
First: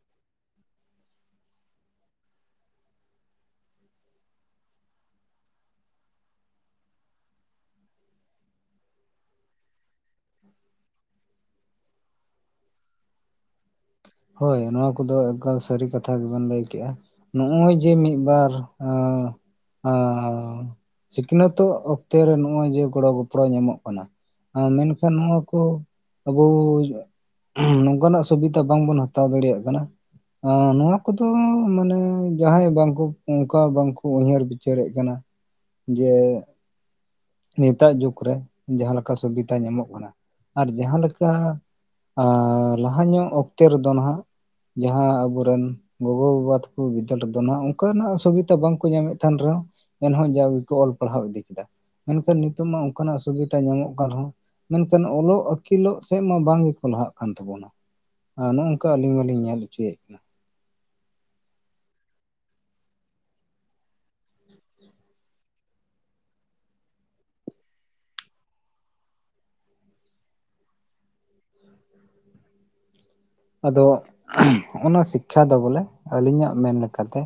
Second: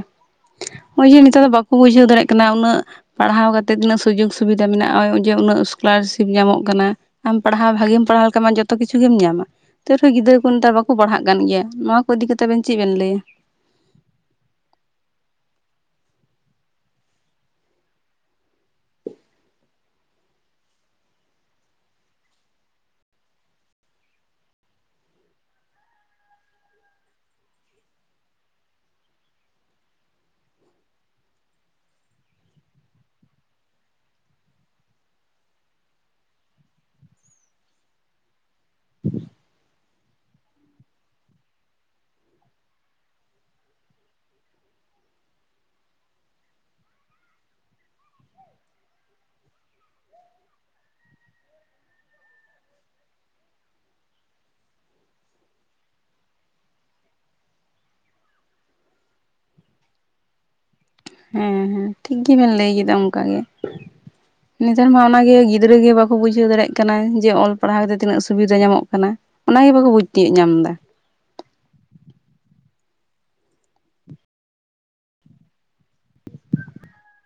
ᱱᱚᱜᱼᱚᱭ ᱡᱮ ᱱᱮᱛᱟᱨ ᱫᱚ ᱵᱟᱠᱚ ᱵᱩᱡᱷᱟᱹᱣ ᱫᱟᱲᱮᱭᱟᱜ ᱠᱟᱱᱟ ᱩᱱᱟᱹᱜ ᱯᱟᱲᱦᱟᱣ ᱠᱟᱛᱮᱜ ᱛᱤᱱᱟᱹᱜ ᱥᱩᱡᱳᱜᱽ ᱥᱩᱵᱤᱫᱷᱟ ᱢᱮᱱᱟᱜᱼᱟ ᱱᱚᱜ ᱚᱭ ᱡᱮ ᱩᱱᱟᱹᱜ ᱥᱠᱚᱞᱟᱨᱥᱤᱯ ᱧᱟᱢᱚᱜ ᱠᱟᱱᱟ᱾ ᱟᱢ ᱯᱟᱲᱦᱟᱣ ᱵᱷᱟᱹᱜᱤᱢ ᱯᱟᱲᱦᱟᱣ ᱞᱮᱠᱷᱟᱱ ᱡᱚᱛᱚ ᱠᱤᱪᱷᱩ ᱜᱮᱢ ᱧᱟᱢᱟ᱾ ᱱᱮᱛᱟᱨ ᱠᱚ ᱜᱤᱫᱽᱨᱟᱹ ᱠᱚ ᱱᱮᱛᱟᱨ ᱵᱟᱠᱚ ᱯᱟᱲᱦᱟᱜ ᱠᱟᱱ ᱜᱮᱭᱟ ᱱᱚᱣᱟ ᱠᱚ ᱤᱫᱤ ᱠᱟᱛᱮ ᱟᱵᱮᱱ ᱪᱮᱫ ᱵᱮᱱ ᱞᱟᱹᱭᱟ ᱦᱳᱭ ᱱᱚᱣᱟ ᱠᱚᱫᱚ ᱮᱠᱟᱞ ᱥᱟᱹᱨᱤ ᱠᱟᱛᱷᱟ ᱜᱮᱵᱮᱱ ᱞᱟᱹᱭ ᱠᱮᱫᱜᱼᱟ ᱱᱚᱜᱼᱚᱭ ᱡᱮ ᱢᱤᱫᱵᱟᱨ <unintelligible> ᱟᱨ ᱥᱤᱠᱷᱱᱟᱹᱛᱚᱜ ᱚᱠᱛᱮ ᱨᱮ ᱱᱚᱜᱼᱚᱭ ᱡᱮ ᱜᱚᱲᱚ ᱜᱚᱯᱚᱲᱚ ᱧᱟᱢᱚᱜ ᱠᱟᱱᱟ ᱢᱮᱱᱠᱷᱟᱱ ᱱᱚᱣᱟ ᱠᱚ ᱟᱵᱩ <unintelligible> ᱱᱚᱝᱠᱟᱱᱟᱜ ᱥᱩᱵᱤᱛᱟ ᱵᱟᱝᱵᱚᱱ ᱦᱟᱛᱟ᱾ ᱦᱟᱛᱟᱣ ᱫᱟᱲᱮᱭᱟᱜ ᱠᱟᱱᱟ ᱟ ᱱᱚᱣᱟ ᱠᱳᱫᱚ ᱢᱟᱱᱮ ᱡᱟᱦᱟᱸᱭ ᱵᱟᱝᱠᱳ ᱚᱱᱠᱟ ᱵᱟᱝᱠᱚ ᱩᱭᱦᱟᱹᱨ ᱵᱤᱪᱟᱹᱨᱮᱫ ᱠᱟᱱᱟ ᱡᱮ ᱱᱤᱛᱟᱜ ᱡᱩᱜᱽᱨᱮ ᱡᱟᱦᱟᱸ ᱞᱮᱠᱟ ᱥᱩᱵᱤᱛᱟ ᱧᱟᱢᱚᱜ ᱠᱟᱱᱟ ᱟᱨ ᱡᱟᱦᱟᱸ ᱞᱮᱠᱟ ᱟᱨ ᱞᱟᱦᱟ ᱧᱚᱜ ᱚᱠᱛᱮ ᱨᱮᱫᱚ ᱱᱟᱦᱜ᱾ ᱡᱟᱦᱟᱸ ᱟᱵᱚᱨᱮᱱ᱾ ᱜᱚᱜᱚ ᱵᱟᱵᱟ ᱛᱟᱠᱚ ᱵᱤᱫᱟᱹᱞ ᱨᱮᱫᱚ ᱢᱟ ᱚᱱᱠᱟᱱᱟᱜ ᱥᱩᱵᱤᱛᱟ ᱵᱟᱝᱠᱚ ᱧᱟᱢᱮᱫ ᱛᱟᱦᱮᱱ ᱨᱮᱦᱚᱸ᱾ ᱮᱱᱦᱚᱸ ᱡᱟᱣᱜᱮᱠᱚ ᱚᱞ ᱯᱟᱲᱦᱟᱣ ᱤᱫᱤ ᱠᱮᱫᱟ ᱢᱮᱱᱠᱷᱟᱱ ᱱᱤᱛᱚᱜ ᱢᱟ ᱚᱱᱠᱟᱱᱟᱜ ᱥᱩᱵᱤᱛᱟ ᱧᱟᱢᱚᱜ ᱠᱟᱱ ᱨᱮᱦᱚᱸ᱾ ᱢᱮᱱᱠᱷᱟᱱ ᱚᱞᱚᱜ ᱟᱹᱠᱤᱞᱚᱜ ᱥᱮᱫ ᱢᱟ ᱵᱟᱝ ᱜᱮᱠᱚ ᱞᱟᱦᱟᱜ ᱠᱟᱱ ᱛᱟᱵᱚᱱᱟ <unintelligible> ᱱᱚᱠ᱾ ᱚᱱᱠᱟ ᱟᱹᱞᱤᱧ ᱢᱟᱞᱤᱧ ᱧᱮᱞ ᱚᱪᱚᱭᱮᱫ ᱠᱟᱱᱟ᱾ ᱦᱮᱸ ᱦᱮᱸ ᱴᱷᱤᱠ ᱜᱮᱵᱮᱱ ᱞᱟᱹᱭ ᱠᱮᱫᱟ ᱚᱱᱠᱟ ᱜᱮ᱾ ᱱᱮᱛᱟᱨ ᱢᱟ ᱚᱱᱟᱜᱮ ᱜᱤᱫᱽᱨᱟᱹ ᱜᱮ ᱵᱟᱠᱚ ᱵᱩᱡᱷᱟᱹᱣ ᱫᱟᱲᱮᱭᱟᱜ ᱠᱟᱱᱟ ᱡᱮ ᱚᱞ ᱯᱟᱲᱦᱟᱣ ᱠᱟᱛᱮ ᱛᱤᱱᱟᱹᱜ ᱥᱩᱵᱤᱫᱟ ᱧᱟᱢᱚᱜ ᱠᱟᱱᱟ᱾ ᱚᱱᱟᱜᱮ ᱵᱟᱠᱳ ᱵᱩᱡᱽ ᱛᱤᱭᱳᱜ ᱧᱟᱢ ᱟᱫᱚ ᱚᱱᱟ ᱥᱤᱠᱠᱷᱟ ᱫᱚ ᱵᱚᱞᱮ ᱟᱹᱞᱤᱧᱟᱜ ᱢᱮᱱ ᱞᱮᱠᱟᱛᱮ...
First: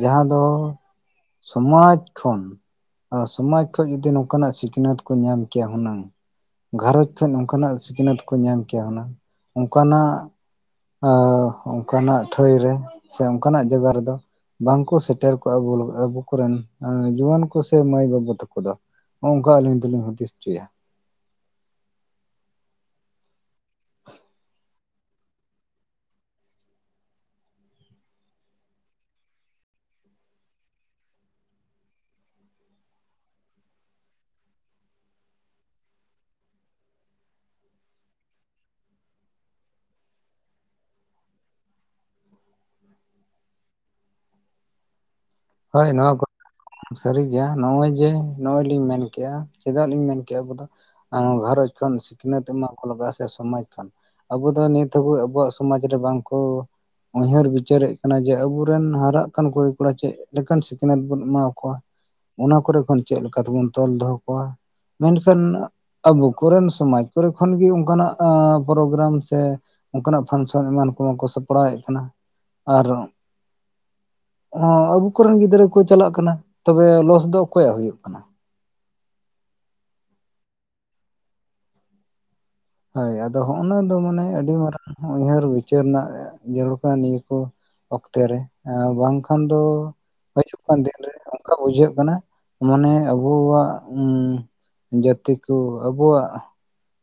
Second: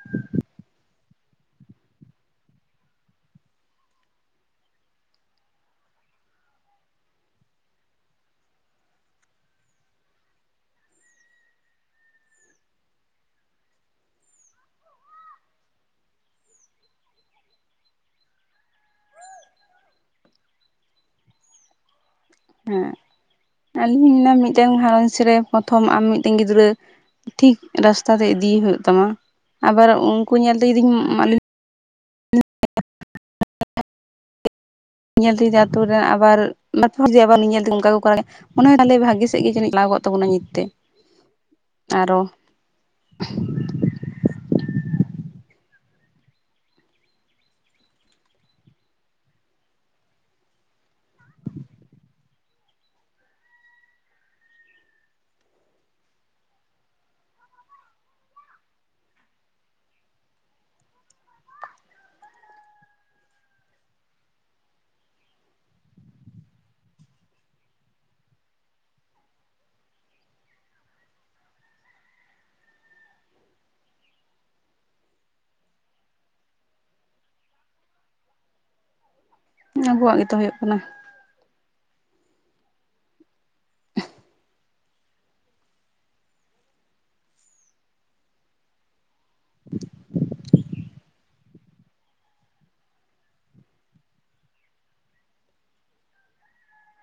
ᱡᱟᱦᱟᱸ ᱫᱚ ᱥᱚᱢᱟᱡᱽ ᱠᱷᱚᱱ᱾ ᱟᱨ ᱥᱚᱢᱟᱡᱽ ᱠᱷᱚᱡ ᱡᱩᱚᱫᱤ ᱱᱚᱝᱠᱟᱱᱟᱜ ᱥᱤᱠᱷᱱᱟᱹᱛ ᱠᱚ ᱧᱟᱢ ᱠᱮᱭᱟ ᱦᱩᱱᱟᱹᱝ᱾ ᱜᱷᱟᱨᱚᱸᱡᱽ ᱠᱷ ᱚᱱᱠᱟᱱᱟᱜ ᱥᱤᱠᱷᱱᱟᱹᱛ ᱠᱚ ᱧᱟᱢ ᱠᱮᱭᱟ ᱦᱩᱱᱟᱹ ᱚᱱᱠᱟᱱᱟᱜ᱾ <unintelligible> ᱚᱱᱠᱟᱱᱟᱜ ᱛᱷᱟᱹᱭ ᱨᱮ ᱥᱮ ᱚᱱᱠᱟᱱᱟᱜ ᱡᱚᱜᱟ ᱨᱮ ᱫᱚ᱾ ᱵᱟᱝᱠᱚ ᱥᱮᱴᱮᱨ ᱠᱚᱜᱼᱟ ᱟᱵᱚ ᱠᱚᱨᱮᱱ ᱡᱩᱣᱟᱹᱱ ᱠᱚ ᱥᱮ ᱢᱟᱹᱭ ᱵᱟᱹᱵᱩ ᱛᱟᱠᱚ ᱫᱚ᱾ <unintelligible> ᱟᱞᱤᱧ ᱫᱚ ᱞᱤᱧ ᱦᱩᱫᱤᱥᱪᱚᱭᱟ᱾ ᱦᱮᱸ ᱟᱹᱞᱤᱧ ᱢᱤᱫᱴᱮᱱ ᱜᱷᱟᱨᱚᱸᱡᱽ ᱨᱮ ᱯᱨᱚᱛᱷᱚᱢ ᱟᱢ ᱢᱤᱫᱴᱮᱱ ᱜᱤᱫᱽᱨᱟᱹ᱾ ᱴᱷᱤᱠ ᱨᱟᱥᱛᱟ ᱛᱮ ᱤᱫᱤᱭᱮ ᱦᱩᱭᱩᱜ ᱛᱟᱢᱟ ᱟᱵᱟᱨ ᱩᱱᱠᱩ ᱧᱮᱞᱛᱮ ᱡᱩᱫᱤᱧ ᱢᱟᱞᱤᱱ᱾ <inaudible> ᱧᱮᱞ ᱛᱮ ᱡᱩᱫᱤ ᱟᱛᱩᱨ ᱨᱮᱱ ᱟᱵᱟᱨ ᱵᱟᱨ ᱯᱮ ᱦᱚᱲ ᱡᱮ ᱟᱵᱟᱨ ᱟᱞᱤᱧ ᱧᱮᱞ ᱛᱮ ᱚᱱᱠᱟ ᱠᱚ ᱠᱚᱨᱟᱣ ᱫᱟᱲᱮ ᱢᱚᱱᱮ ᱛᱟᱦᱚᱞᱮ ᱵᱷᱟᱹᱜᱤ ᱥᱮᱫ ᱜᱮ ᱡᱟᱹᱱᱤᱡ ᱞᱟᱦᱟ ᱠᱚᱜ ᱛᱟᱵᱚᱱᱟ ᱱᱤᱛ ᱛᱮ᱾ ᱟᱨᱚ ᱦᱚᱸ <unintelligible> ᱦᱳᱭ ᱱᱚᱣᱟ ᱠᱚ᱾ ᱥᱟᱹᱨᱤ ᱜᱮ ᱱᱚᱜᱼᱚᱭ ᱡᱮ ᱱᱚᱜᱼᱚᱭ ᱞᱤᱧ ᱢᱮᱱᱠᱮᱜᱼᱟ ᱪᱮᱫᱟᱜ ᱞᱤᱧ ᱢᱮᱱ ᱠᱮᱫᱮᱜᱼᱟ ᱟᱵᱚ ᱫᱚ᱾ ᱜᱷᱟᱨᱚᱧᱡᱽ ᱠᱷᱚᱱ ᱥᱤᱠᱷᱱᱟᱹᱛ ᱮᱢᱟ ᱠᱚ ᱞᱟᱜᱟᱜᱼᱟ ᱥᱮ ᱥᱚᱢᱟᱡᱽ ᱠᱷᱚ‌ᱱ᱾ ᱟᱵᱚ ᱫᱚ ᱱᱤᱛ ᱦᱟᱹᱵᱚ ᱟᱵᱚᱣᱟᱜ ᱥᱚᱢᱟᱡᱽ ᱨᱮ ᱵᱟᱝᱠᱚ ᱩᱭᱦᱟᱹᱨ ᱵᱤᱪᱟᱹᱨᱮᱫ ᱠᱟᱱᱟ ᱡᱮ ᱟᱵᱚᱨᱮᱱ ᱦᱟᱨᱟᱜ ᱠᱟᱱ ᱠᱩᱲᱤ ᱠᱚᱲᱟ ᱪᱮᱫ ᱪᱮᱫ ᱞᱮᱠᱟᱱ ᱥᱤᱠᱷᱱᱟᱹᱛ ᱵᱚᱱ ᱮᱢᱟ ᱠᱚᱣᱟ ᱚᱱᱟ ᱠᱚᱨᱮ ᱠᱷᱚᱱ ᱪᱮᱫ ᱞᱮᱠᱟ ᱛᱮᱵᱚᱱ ᱛᱚᱞ ᱫᱚᱦᱚ ᱠᱚᱣᱟ ᱢᱮᱱᱠᱷᱟᱱ ᱟᱵᱚ ᱠᱚᱨᱮᱱ ᱥᱚᱢᱟᱡᱽ ᱠᱚᱨᱮ ᱠᱷᱚᱱᱜᱮ ᱚᱱᱠᱟᱱᱟᱜ ᱯᱨᱳᱜᱨᱟᱢ ᱥᱮ... ᱳᱱᱠᱟᱱᱟᱜ ᱯᱷᱟᱱᱥᱚᱱ ᱮᱢᱟᱱ ᱠᱚᱦᱚ ᱠᱚ ᱥᱟᱯᱲᱟᱣᱮᱫ ᱠᱟᱱᱟ ᱟᱨ ᱦᱚᱸᱜ ᱟᱵᱚ ᱠᱚᱨᱮᱱ ᱜᱤᱫᱽᱨᱟᱹ ᱠᱚ ᱪᱟᱞᱟᱜ ᱠᱟᱱᱟ ᱛᱚᱵᱮ ᱞᱚᱥ ᱫᱚ ᱚᱠᱚᱭᱟᱜ ᱦᱩᱭᱩᱜ ᱠᱟᱱᱟ? ᱟᱵᱚᱣᱟᱜ ᱜᱮᱛᱚ ᱦᱩᱭᱩᱜ ᱠᱟᱱᱟ᱾ ᱦᱳᱭ ᱟᱫᱚ ᱦᱚᱜᱼᱱᱟ ᱫᱚ ᱢᱟᱱᱮ ᱟᱹᱰᱤ ᱢᱟᱨᱟᱝ ᱩᱭᱦᱟᱹᱨ ᱵᱤᱪᱟᱹᱨ ᱨᱮᱱᱟᱜ ᱡᱟᱹᱨᱩᱲ ᱠᱟᱱᱟ ᱱᱤᱭᱟᱹ ᱠᱚ᱾ ᱚᱠᱛᱮ ᱨᱮ ᱟᱨ ᱵᱟᱝᱠᱷᱟᱱ ᱫᱚ... ᱦᱤᱡᱩᱜ ᱠᱟᱱ ᱫᱤᱱᱨᱮ ᱚᱱᱠᱟ ᱵᱩᱡᱷᱟᱹᱜ ᱠᱟᱱᱟ ᱢᱟᱱᱮ ᱟᱵᱚᱣᱟᱜ... ᱡᱟᱛᱮ ᱠᱳ ᱟᱵᱳᱣᱟᱜ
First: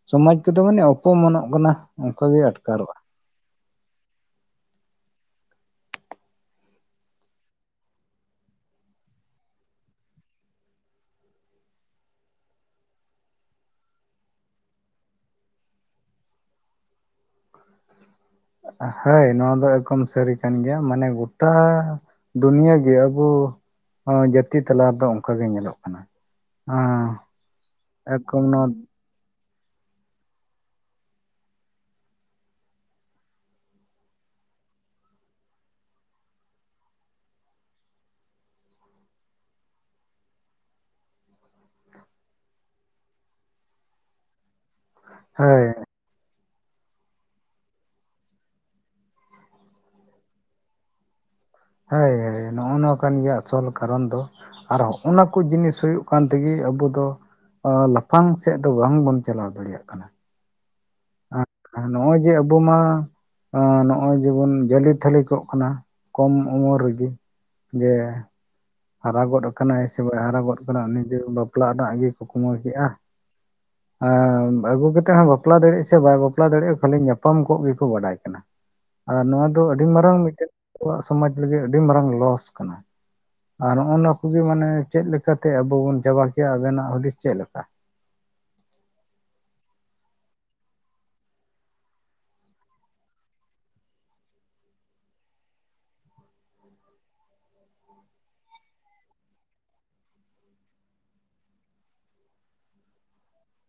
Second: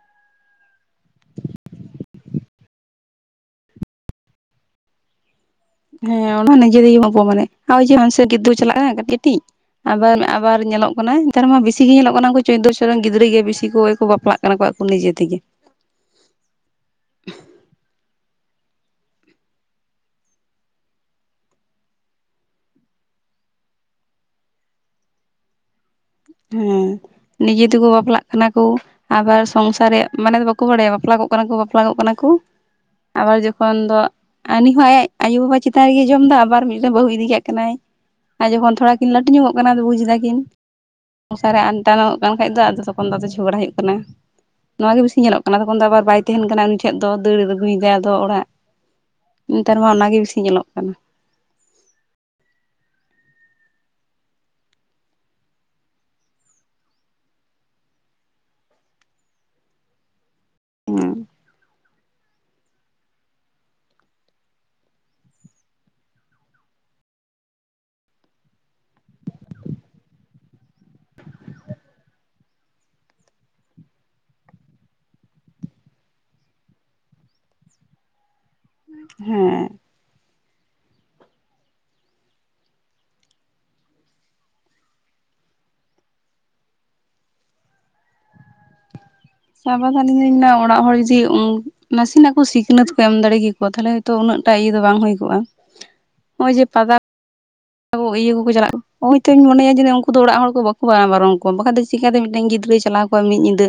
ᱥᱚᱢᱟᱡᱽ <unintelligible> ᱫᱚ ᱢᱟᱱᱮ ᱚᱯᱚᱢᱚᱱᱚᱜ ᱠᱟᱱᱟ ᱚᱱᱠᱟᱜ ᱜᱮ ᱟᱴᱠᱟᱨᱚᱜᱼᱟ᱾ ᱦᱮᱸ ᱚᱱᱟ ᱱᱤᱡᱮ ᱛᱮ ᱵᱳ ᱮᱯᱳ ᱢᱟᱱᱮᱜ ᱟᱨᱭ <unintelligible> ᱪᱟᱞᱟᱜᱼᱟ ᱠᱟᱹᱴᱤᱡ ᱠᱟᱹᱴᱤᱡ ᱟᱵᱟᱨ ᱟᱵᱟᱨ ᱧᱮᱞᱚᱜ ᱠᱟᱱᱟ ᱱᱮᱛᱟᱨ ᱢᱟ ᱵᱮᱥᱤ ᱜᱮ ᱧᱮᱞᱚᱜ ᱠᱟᱱᱟ ᱪᱳᱫᱽᱫᱳ ᱵᱚᱪᱷᱚᱨ ᱨᱮᱱ ᱜᱤᱫᱽᱨᱟᱹ ᱜᱮ ᱵᱤᱥᱤ ᱠᱚ ᱵᱟᱯᱞᱟᱜ ᱠᱟᱱᱟ ᱠᱟᱱᱟ ᱠᱚ ᱟᱠᱚ ᱱᱤᱡᱮ ᱛᱮᱜᱮ ᱦᱳᱭ ᱱᱚᱣᱟ ᱫᱚ ᱮᱠᱫᱚᱢ ᱥᱟᱹᱨᱤ ᱠᱟᱱ ᱜᱮᱭᱟ ᱢᱟᱱᱮ ᱜᱚᱴᱟ ᱫᱩᱱᱭᱟᱹᱜᱮ ᱟᱵᱚ ᱡᱟᱹᱛᱤ ᱛᱟᱞᱟ ᱨᱮᱫᱚ ᱚᱱᱠᱟᱜᱮ ᱧᱮᱞᱚᱜ ᱠᱟᱱᱟ ᱦᱮᱸ ᱱᱤᱡᱮ ᱛᱮᱠᱚ ᱵᱟᱯᱞᱟᱜ ᱮᱠᱫᱚᱢ ᱠᱟᱱᱟ ᱠᱚ ᱱᱚᱣᱟ ᱟᱵᱟᱨ ᱥᱚᱝᱥᱟᱨ ᱨᱮᱭᱟᱜ ᱢᱟᱱᱮ ᱫᱚ ᱵᱟᱠᱚ ᱵᱟᱲᱟᱭᱟ ᱵᱟᱯᱞᱟ ᱠᱚᱜ ᱠᱟᱱᱟ ᱠᱚ ᱵᱟᱯᱞᱟ ᱠᱚᱜ ᱠᱟᱱᱟ ᱠᱚ ᱟᱵᱟᱨ ᱡᱚᱠᱷᱚᱱ ᱫᱚ ᱟᱨ ᱩᱱᱤ ᱦᱚᱸ ᱟᱡ ᱟᱭᱩᱵᱟᱵᱟ ᱪᱮᱛᱟᱱ ᱨᱮᱜᱮᱭ ᱡᱚᱢ ᱮᱫᱟ ᱟᱵᱟᱨ ᱢᱤᱫᱴᱮᱱ ᱵᱟᱹᱦᱩ ᱤᱫᱤ ᱠᱟᱭ ᱠᱟᱱᱟᱭ ᱟᱨ ᱡᱚᱠᱷᱚᱱ ᱛᱷᱚᱲᱟ ᱠᱤᱱ ᱞᱟᱹᱴᱩ ᱧᱚᱜᱚᱜ ᱠᱟᱱᱟ ᱵᱩᱡᱽ ᱮᱫᱟ ᱠᱤᱱ ᱥᱚᱝᱥᱟᱨ ᱨᱮ ᱟᱱᱴᱟᱱᱚᱜ ᱠᱟᱱ ᱠᱷᱟᱡ ᱫᱚ ᱛᱚᱠᱷᱚᱱ ᱫᱚ ᱡᱷᱚᱜᱽᱲᱟ ᱦᱩᱭᱩᱜ ᱠᱟᱱᱟ ᱱᱚᱣᱟ ᱜᱮ ᱵᱤᱥᱤ ᱧᱮᱞᱚᱜ ᱠᱟᱱᱟ ᱦᱳᱭ ᱛᱚᱠᱷᱚᱱ ᱫᱚ ᱟᱵᱟᱨᱼᱼ ᱛᱟᱦᱮᱱ ᱠᱟᱱᱟ ᱩᱱᱤ ᱴᱷᱮᱱ ᱫᱚ ᱫᱟᱹᱲ ᱟᱹᱜᱩᱭᱮᱫᱟᱭ ᱟᱫᱚ ᱚᱲᱟᱜ ᱱᱮᱛᱟᱨ ᱢᱟ ᱚᱱᱟᱜᱮ ᱵᱤᱥᱤ ᱧᱮᱞᱚᱜ ᱠᱟᱱᱟ ᱦᱳᱭ ᱦᱳᱭ ᱱᱚᱜᱼᱚᱭ ᱱᱚᱣᱟ ᱠᱟᱱ ᱜᱮᱭᱟ ᱟᱥᱚᱞ ᱠᱟᱨᱚᱱ ᱫᱚ ᱟᱨ ᱦᱚᱸᱜᱼᱚᱸᱧ ᱚᱱᱟ ᱠᱚ ᱡᱤᱱᱤᱥ ᱦᱩᱭᱩᱜ ᱠᱟᱱ ᱛᱮᱜᱮ ᱟᱵᱚ ᱫᱚ ᱞᱟᱯᱷᱟᱝ ᱥᱮᱫ ᱫᱚ ᱵᱟᱝᱵᱚᱱ ᱪᱟᱞᱟᱣ ᱫᱟᱲᱮᱭᱟᱜ ᱠᱟᱱᱟ ᱦᱮᱸ ᱱᱚᱜᱼᱚᱭ ᱡᱮ ᱟᱵᱚ ᱢᱟ ᱱᱚᱜᱼᱚᱭ ᱡᱮᱢᱚᱱ ᱡᱟᱹᱞᱤ ᱛᱷᱟᱹᱞᱤ ᱠᱚᱜ ᱠᱟᱱᱟ ᱠᱚᱢ ᱩᱢᱮᱨ ᱨᱮᱜᱮ ᱡᱮ ᱦᱟᱨᱟᱜᱚᱫ ᱠᱟᱱᱟᱭ ᱥᱮ ᱵᱟᱭ ᱦᱟᱨᱟᱜᱚᱜ ᱠᱟᱱᱟ ᱩᱱᱤᱡᱮ ᱵᱟᱯᱞᱟ ᱨᱮᱱᱟᱜ ᱤᱭᱟ. ᱠᱚ ᱠᱩᱢᱟ. ᱣ ᱤᱫᱤᱜ ᱟ <inaudible> ᱟᱹᱜᱩ ᱠᱟᱛᱮᱜ ᱦᱚᱸ ᱵᱟᱯᱞᱟ ᱫᱟᱲᱮᱭᱟᱜ ᱥᱮ ᱵᱟᱭ ᱵᱟᱯᱞᱟ ᱫᱟᱲᱮᱭᱟᱜᱼᱟ ᱠᱷᱟᱹᱞᱤ ᱧᱟᱯᱟᱢ ᱠᱚᱜ ᱜᱮᱠᱚ ᱵᱟᱰᱟᱭ ᱠᱟᱱᱟ ᱟᱨ ᱱᱚᱣᱟ ᱫᱚ ᱦᱮᱸ ᱟᱹᱰᱤ ᱢᱟᱨᱟᱝ ᱢᱤᱫᱴᱮᱱ ᱟᱵᱚᱣᱟᱜ ᱥᱚᱢᱟᱡᱽ ᱞᱟᱹᱜᱤᱫ ᱟᱹᱰᱤ ᱢᱟᱨᱟᱝ ᱞᱚᱥ ᱠᱟᱱᱟ ᱟᱨ ᱱᱚᱜᱼᱚ ᱱᱚᱣᱟ ᱠᱚᱜᱮ ᱢᱟᱱᱮ ᱪᱮᱫ ᱞᱮᱠᱟᱛᱮ ᱟᱵᱚ ᱵᱚᱱ ᱪᱟᱵᱟ ᱠᱮᱭᱟ ᱟᱵᱮᱱᱟᱜ ᱦᱩᱫᱤᱥ ᱪᱮᱫ ᱞᱮᱠᱟ ᱪᱟᱵᱟ ᱫᱚ ᱟᱞᱤᱧ ᱢᱮᱱᱟ ᱚᱲᱟᱜ ᱦᱚᱲ ᱡᱩᱫᱤ ᱱᱟᱥᱮᱱᱟᱜ ᱠᱚ ᱥᱤᱠᱷᱱᱟᱹᱛ ᱠᱚ ᱮᱢ ᱫᱟᱲᱮ ᱠᱮᱠᱚᱣᱟ ᱛᱟᱦᱚᱞᱮ ᱦᱚᱭᱛᱳ ᱩᱱᱟᱹᱜ ᱴᱟ ᱤᱭᱟᱹ ᱫᱚ ᱵᱟᱝ ᱦᱩᱭ ᱠᱚᱜᱼᱟ ᱦᱚᱸᱚᱭ ᱡᱮ ᱯᱟᱛᱟ ᱠᱚ ᱤᱭᱟᱹ ᱠᱚᱠᱚ ᱪᱟᱞᱟᱜᱼᱟ ᱦᱚᱭᱛᱚᱧ ᱢᱚᱱᱮᱭᱟ ᱡᱮᱱ ᱩᱱᱠᱩ ᱫᱚ ᱚᱲᱟᱜ ᱦᱚᱲ ᱵᱟᱠᱚ ᱵᱟᱨᱚᱱ ᱠᱚᱣᱟ ᱵᱟᱠᱷᱟᱱ ᱫᱚ ᱪᱤᱠ ᱠᱟᱛᱮ ᱢᱤᱫᱴᱮᱱ ᱜᱤᱫᱽᱨᱟᱹ ᱪᱟᱞᱟᱣ ᱦᱚ ᱢᱤᱫ ᱧᱤᱫᱟᱹ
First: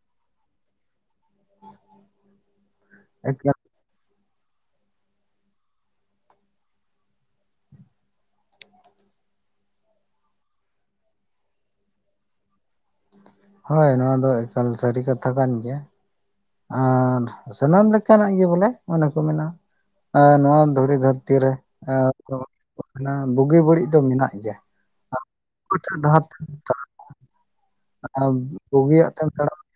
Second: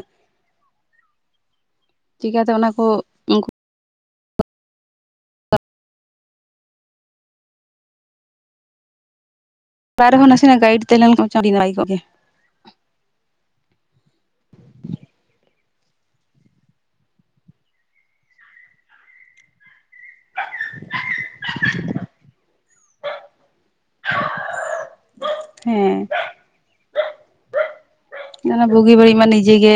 ᱪᱮᱠᱟᱛᱮ ᱚᱱᱟ ᱠᱚ ᱩᱱᱠᱩ ᱮᱠᱟᱞ ᱚᱲᱟᱜ ᱨᱮᱦᱚ ᱱᱟᱥᱮᱱᱟᱜ ᱜᱟᱭᱤᱰ ᱛᱮ ᱞᱮᱱ ᱠᱷᱟᱱ ᱟ. ᱰᱤ ᱱᱟᱯᱟᱭ ᱠᱚᱜ ᱜᱮᱭᱟ ᱦᱳᱭ ᱱᱚᱣᱟ ᱫᱚ ᱮᱠᱟᱞ ᱥᱟᱹᱨᱤ ᱠᱟᱛᱷᱟ ᱠᱟᱱ ᱜᱮᱭᱟ ᱟᱨ ᱥᱟᱱᱟᱢ ᱞᱮᱠᱟᱱᱟᱜ ᱜᱮ ᱵᱚᱞᱮ ᱚᱱᱟᱚᱱᱮ ᱠᱚ ᱢᱮᱱ ᱟ ᱮ ᱱᱚᱣᱟ ᱫᱷᱩᱲᱤ ᱫᱷᱟᱹᱨᱛᱤ ᱨᱮ ᱵᱩᱜᱤ ᱵᱟᱹᱲᱤᱡ ᱫᱚ ᱢᱮᱱᱟᱜ ᱜᱮᱭᱟ ᱟᱢ ᱚᱠᱟᱴᱟᱜ ᱦᱮᱸ ᱰᱟᱦᱟᱨ ᱛᱮᱢ ᱛᱟᱲᱟᱢᱧ ᱚᱱᱟ ᱵᱩᱜᱤ ᱵᱩᱜᱤᱭᱟᱜ ᱵᱟᱹᱲᱤᱡ ᱢᱟ ᱛᱮᱢ ᱱᱤᱡᱮ ᱛᱟᱲᱟᱢᱟ ᱜᱮ